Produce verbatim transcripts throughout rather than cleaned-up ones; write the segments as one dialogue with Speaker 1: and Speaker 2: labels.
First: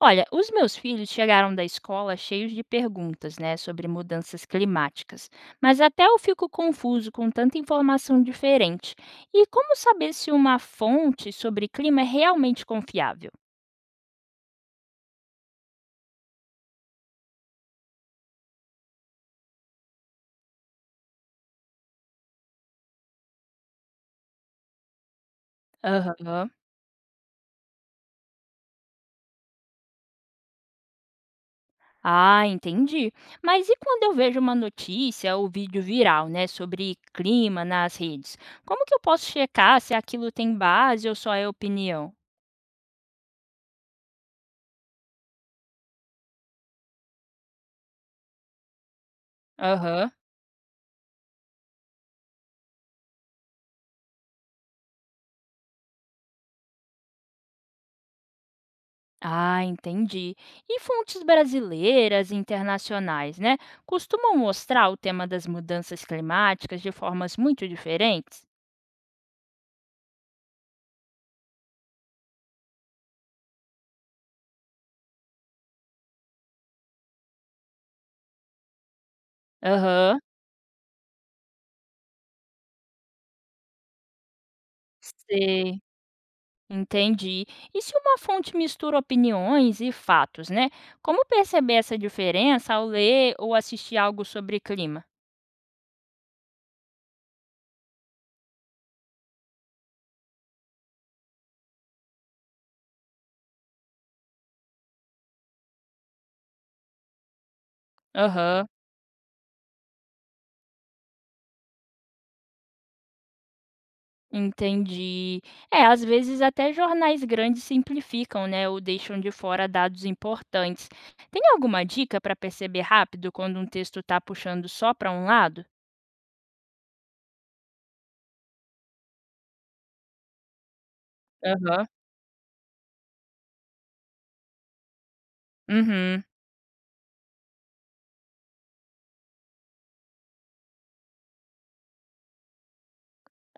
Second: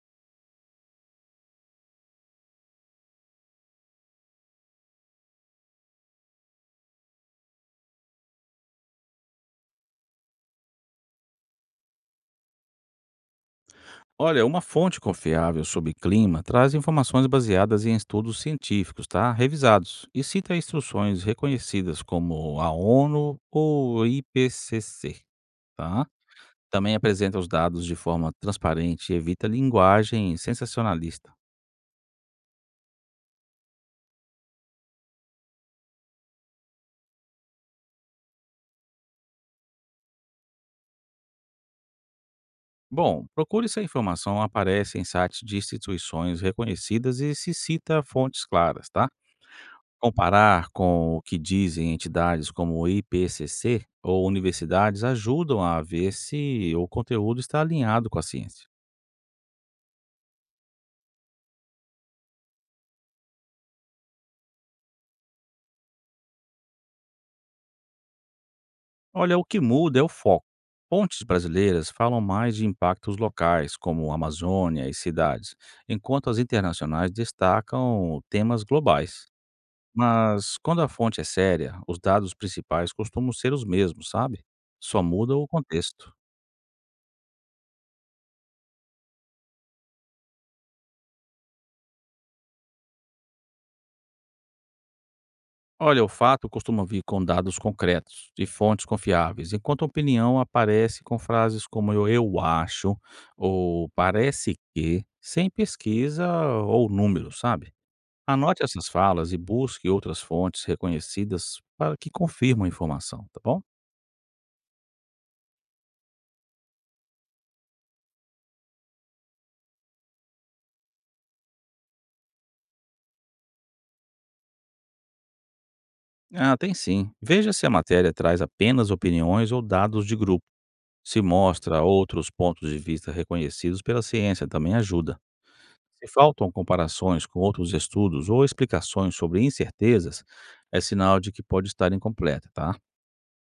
Speaker 1: Olha, os meus filhos chegaram da escola cheios de perguntas, né, sobre mudanças climáticas, mas até eu fico confuso com tanta informação diferente. E como saber se uma fonte sobre clima é realmente confiável?
Speaker 2: Olha, uma fonte confiável sobre clima traz informações baseadas em estudos científicos, tá? Revisados e cita instruções reconhecidas como a ONU ou I P C C, tá?
Speaker 1: Aham.
Speaker 2: Também apresenta os dados de forma transparente e evita linguagem sensacionalista.
Speaker 1: Ah, entendi. Mas e quando eu vejo uma notícia ou vídeo viral, né, sobre clima nas redes? Como que eu posso checar se aquilo tem base ou só é opinião?
Speaker 2: Bom, procure se a informação aparece em sites de instituições reconhecidas e se cita fontes claras, tá?
Speaker 1: Aham.
Speaker 2: Comparar com o que dizem entidades como o I P C C ou universidades ajudam a ver se o conteúdo está alinhado com a ciência.
Speaker 1: Ah, entendi. E fontes brasileiras e internacionais, né? Costumam mostrar o tema das mudanças climáticas de formas muito diferentes?
Speaker 2: Olha, o que muda é o foco. Fontes brasileiras falam mais de impactos locais, como Amazônia e cidades, enquanto as internacionais destacam temas globais.
Speaker 1: Aham,
Speaker 2: Mas quando a fonte é séria, os dados principais costumam ser os mesmos, sabe? Só muda o
Speaker 1: sei,
Speaker 2: contexto.
Speaker 1: entendi. E se uma fonte mistura opiniões e fatos, né? Como perceber essa diferença ao ler ou assistir algo sobre clima?
Speaker 2: Olha, o fato costuma vir com dados concretos e fontes confiáveis, enquanto a opinião aparece com frases como eu, eu acho ou parece que, sem pesquisa ou números, sabe? Anote
Speaker 1: Aham.
Speaker 2: essas falas e busque outras fontes reconhecidas para que confirmam a informação, tá bom?
Speaker 1: Entendi. É, às vezes até jornais grandes simplificam, né, ou deixam de fora dados importantes. Tem alguma dica para perceber rápido quando um texto está puxando só para um lado?
Speaker 2: Ah, tem sim. Veja se a matéria traz apenas opiniões ou dados de grupo. Se mostra
Speaker 1: Aham.
Speaker 2: outros pontos de vista reconhecidos pela ciência, também ajuda. Se
Speaker 1: Uhum.
Speaker 2: faltam comparações com outros estudos ou explicações sobre incertezas, é sinal de que pode estar incompleta, tá?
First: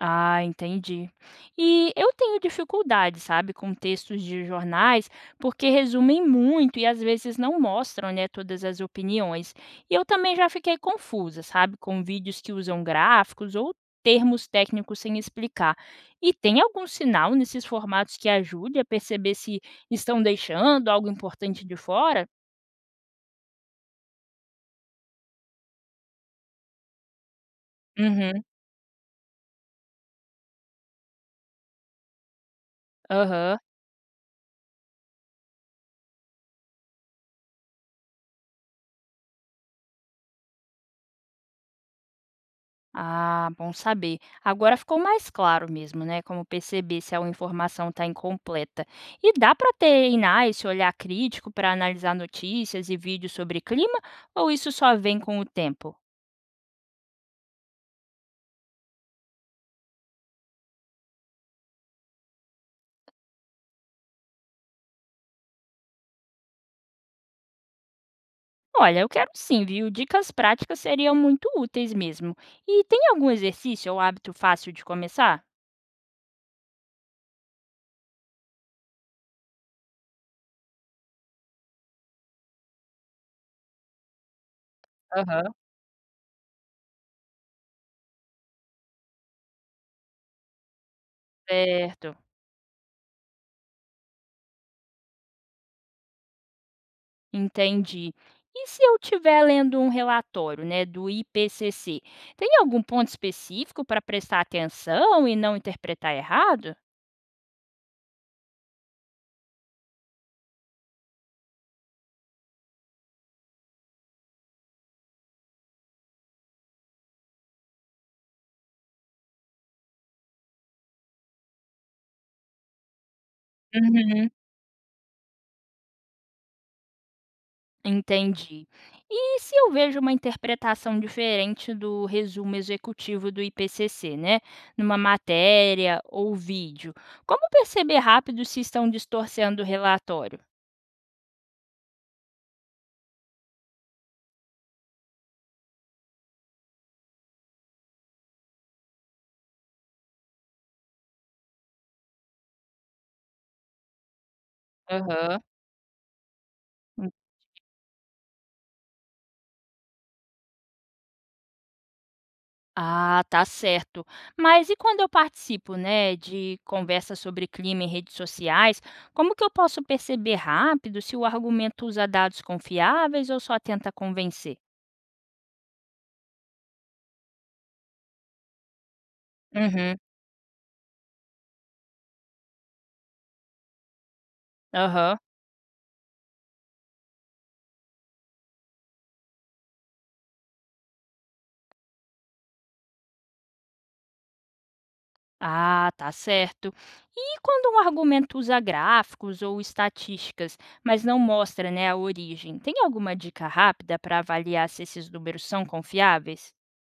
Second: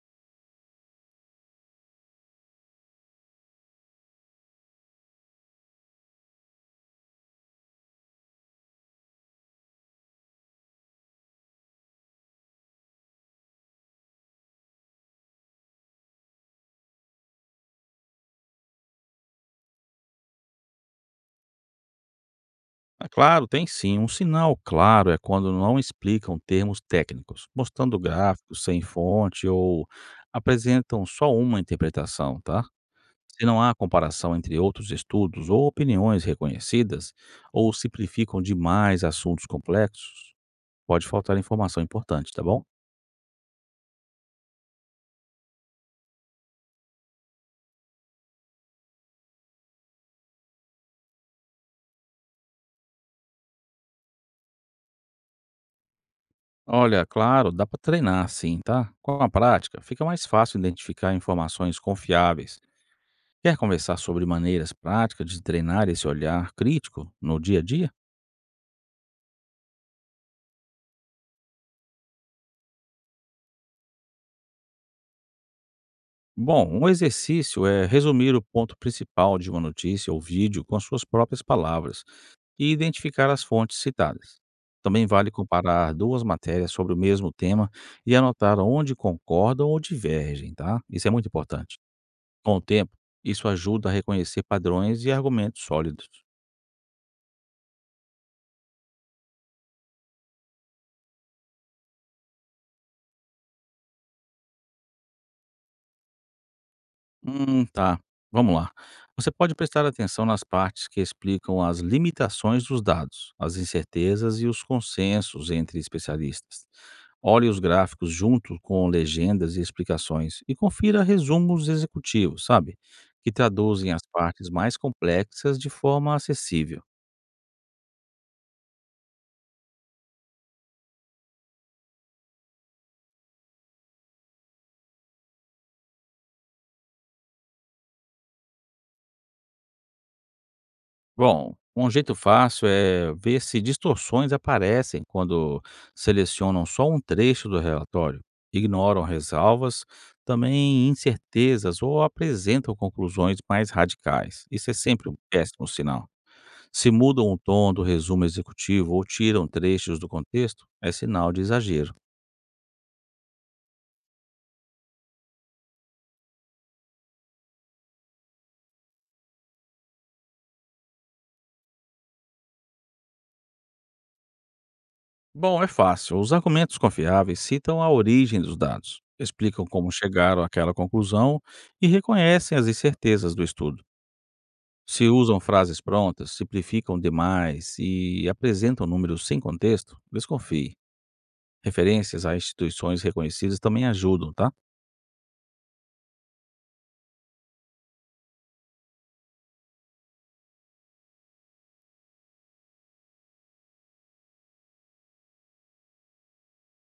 Speaker 1: Ah, entendi. E eu tenho dificuldade, sabe, com textos de jornais, porque resumem muito e às vezes não mostram, né, todas as opiniões. E eu também já fiquei confusa, sabe, com vídeos que usam gráficos ou termos técnicos sem explicar. E tem algum sinal nesses formatos que ajude a perceber se estão deixando algo importante de fora?
Speaker 2: É claro, tem sim. Um sinal claro é quando não explicam termos técnicos, mostrando
Speaker 1: Uhum,
Speaker 2: gráficos sem fonte ou apresentam só uma interpretação, tá? Se
Speaker 1: aham.
Speaker 2: não há comparação entre outros estudos ou opiniões reconhecidas, ou simplificam demais assuntos complexos, pode faltar informação importante, tá bom?
Speaker 1: Ah, bom saber. Agora ficou mais claro mesmo, né? Como perceber se a informação está incompleta. E dá para treinar esse olhar crítico para analisar notícias e vídeos sobre clima? Ou isso só vem com o tempo?
Speaker 2: Olha, claro, dá para treinar sim, tá? Com a prática, fica mais fácil identificar informações confiáveis. Quer conversar sobre maneiras práticas de treinar esse olhar crítico no dia a dia?
Speaker 1: Olha, eu quero sim, viu? Dicas práticas seriam muito úteis mesmo. E tem algum exercício ou hábito fácil de começar?
Speaker 2: Bom, um exercício é resumir o ponto principal de uma notícia ou vídeo com as suas próprias palavras e identificar as fontes citadas. Também vale
Speaker 1: Aham.
Speaker 2: comparar duas matérias sobre o mesmo tema e anotar onde concordam ou divergem, tá? Isso é muito importante.
Speaker 1: Certo.
Speaker 2: Com o tempo, isso ajuda a reconhecer padrões e argumentos sólidos.
Speaker 1: Entendi. E se eu estiver lendo um relatório, né, do I P C C, tem algum ponto específico para prestar atenção e não interpretar errado?
Speaker 2: Hum, tá. Vamos lá. Você pode prestar atenção nas partes que explicam as limitações dos dados, as incertezas e os consensos entre especialistas. Olhe os gráficos junto com legendas e explicações e confira resumos executivos, sabe? Que traduzem as
Speaker 1: Uhum.
Speaker 2: partes mais complexas de forma acessível.
Speaker 1: Entendi. E se eu vejo uma interpretação diferente do resumo executivo do I P C C, né, numa matéria ou vídeo, como perceber rápido se estão distorcendo o relatório?
Speaker 2: Bom, um jeito fácil é ver se distorções aparecem quando selecionam só um trecho do relatório, ignoram ressalvas, também incertezas ou apresentam conclusões mais radicais. Isso é sempre um
Speaker 1: Aham.
Speaker 2: péssimo sinal. Se mudam o tom do resumo executivo ou tiram trechos do contexto, é sinal de exagero.
Speaker 1: Ah, tá certo. Mas e quando eu participo, né, de conversas sobre clima em redes sociais, como que eu posso perceber rápido se o argumento usa dados confiáveis ou só tenta convencer?
Speaker 2: Bom, é fácil. Os argumentos confiáveis citam a origem dos dados, explicam como
Speaker 1: Uhum.
Speaker 2: chegaram àquela conclusão e reconhecem as incertezas do estudo. Se
Speaker 1: Aham.
Speaker 2: usam frases prontas, simplificam demais e apresentam números sem contexto, desconfie. Referências a instituições reconhecidas também ajudam, tá?
Speaker 1: Ah, tá certo. E quando um argumento usa gráficos ou estatísticas, mas não mostra, né, a origem, tem alguma dica rápida para avaliar se esses números são confiáveis?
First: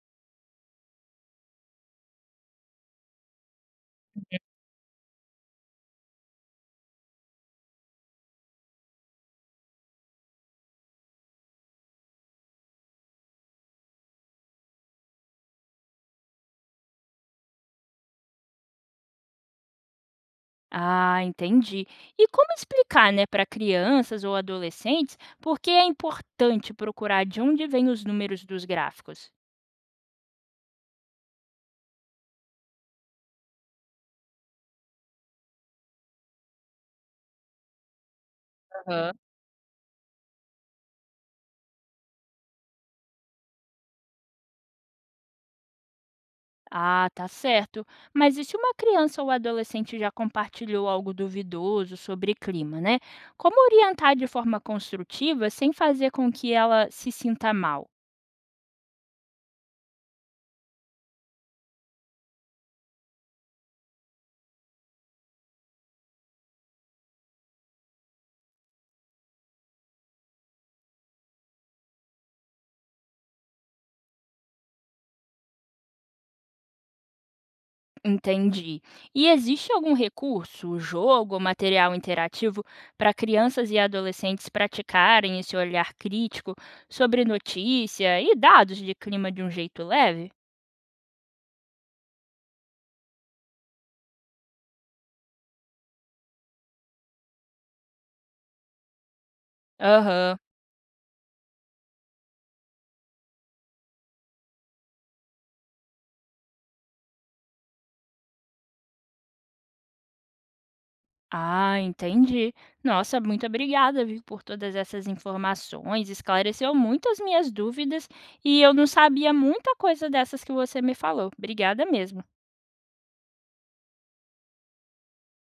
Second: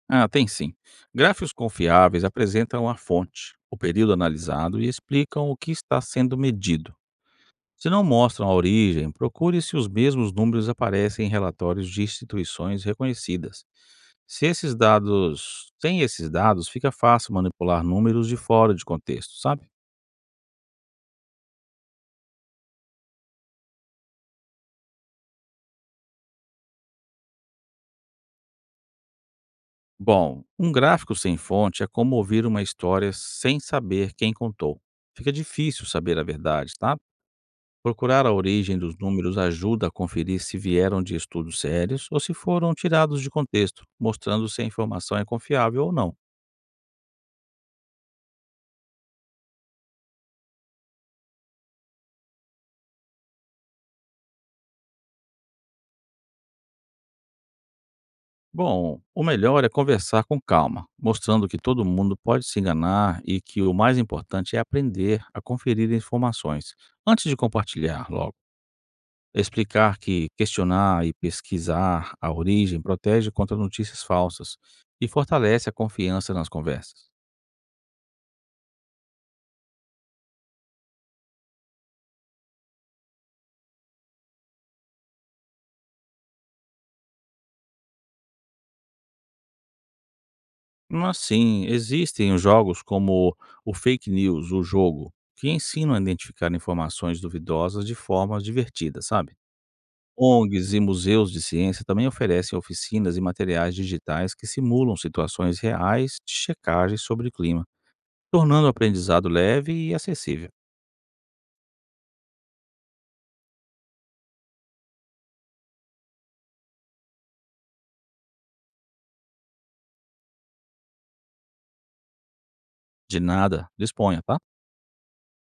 Speaker 2: Ah, tem sim. Gráficos confiáveis apresentam a fonte, o período analisado e explicam o que está sendo medido. Se não mostram a origem, procure se os mesmos números aparecem em relatórios de instituições reconhecidas. Se esses dados, sem esses dados, fica fácil manipular números de fora de contexto, sabe?
Speaker 1: Ah, entendi. E como explicar, né, para crianças ou adolescentes por que é importante procurar de onde vêm os números dos gráficos?
Speaker 2: Bom, um gráfico sem fonte é como ouvir uma história sem saber quem contou. Fica difícil saber a verdade, tá? Procurar a origem dos
Speaker 1: Aham.
Speaker 2: números ajuda a conferir se vieram de estudos sérios ou se foram tirados de contexto, mostrando se a informação é confiável ou não.
Speaker 1: Ah, tá certo. Mas e se uma criança ou adolescente já compartilhou algo duvidoso sobre clima, né? Como orientar de forma construtiva sem fazer com que ela se sinta mal?
Speaker 2: Bom, o melhor é conversar com calma, mostrando que todo mundo pode se enganar e que o mais importante é aprender a conferir informações antes de compartilhar logo. Explicar que questionar e pesquisar a origem protege contra notícias falsas e fortalece a confiança nas conversas.
Speaker 1: Entendi. E existe algum recurso, jogo ou material interativo para crianças e adolescentes praticarem esse olhar crítico sobre notícia e dados de clima de um jeito leve?
Speaker 2: Mas sim, existem os jogos como o Fake News, o jogo, que ensinam a identificar informações duvidosas de forma divertida, sabe?
Speaker 1: Aham.
Speaker 2: O N Gs e museus de ciência também oferecem oficinas e materiais digitais que simulam situações reais de checagem sobre o clima, tornando o aprendizado leve e acessível.
Speaker 1: Ah, entendi. Nossa, muito obrigada, viu, por todas essas informações. Esclareceu muito as minhas dúvidas e eu não sabia muita coisa dessas que você me falou. Obrigada mesmo.
Speaker 2: De nada, disponha, tá?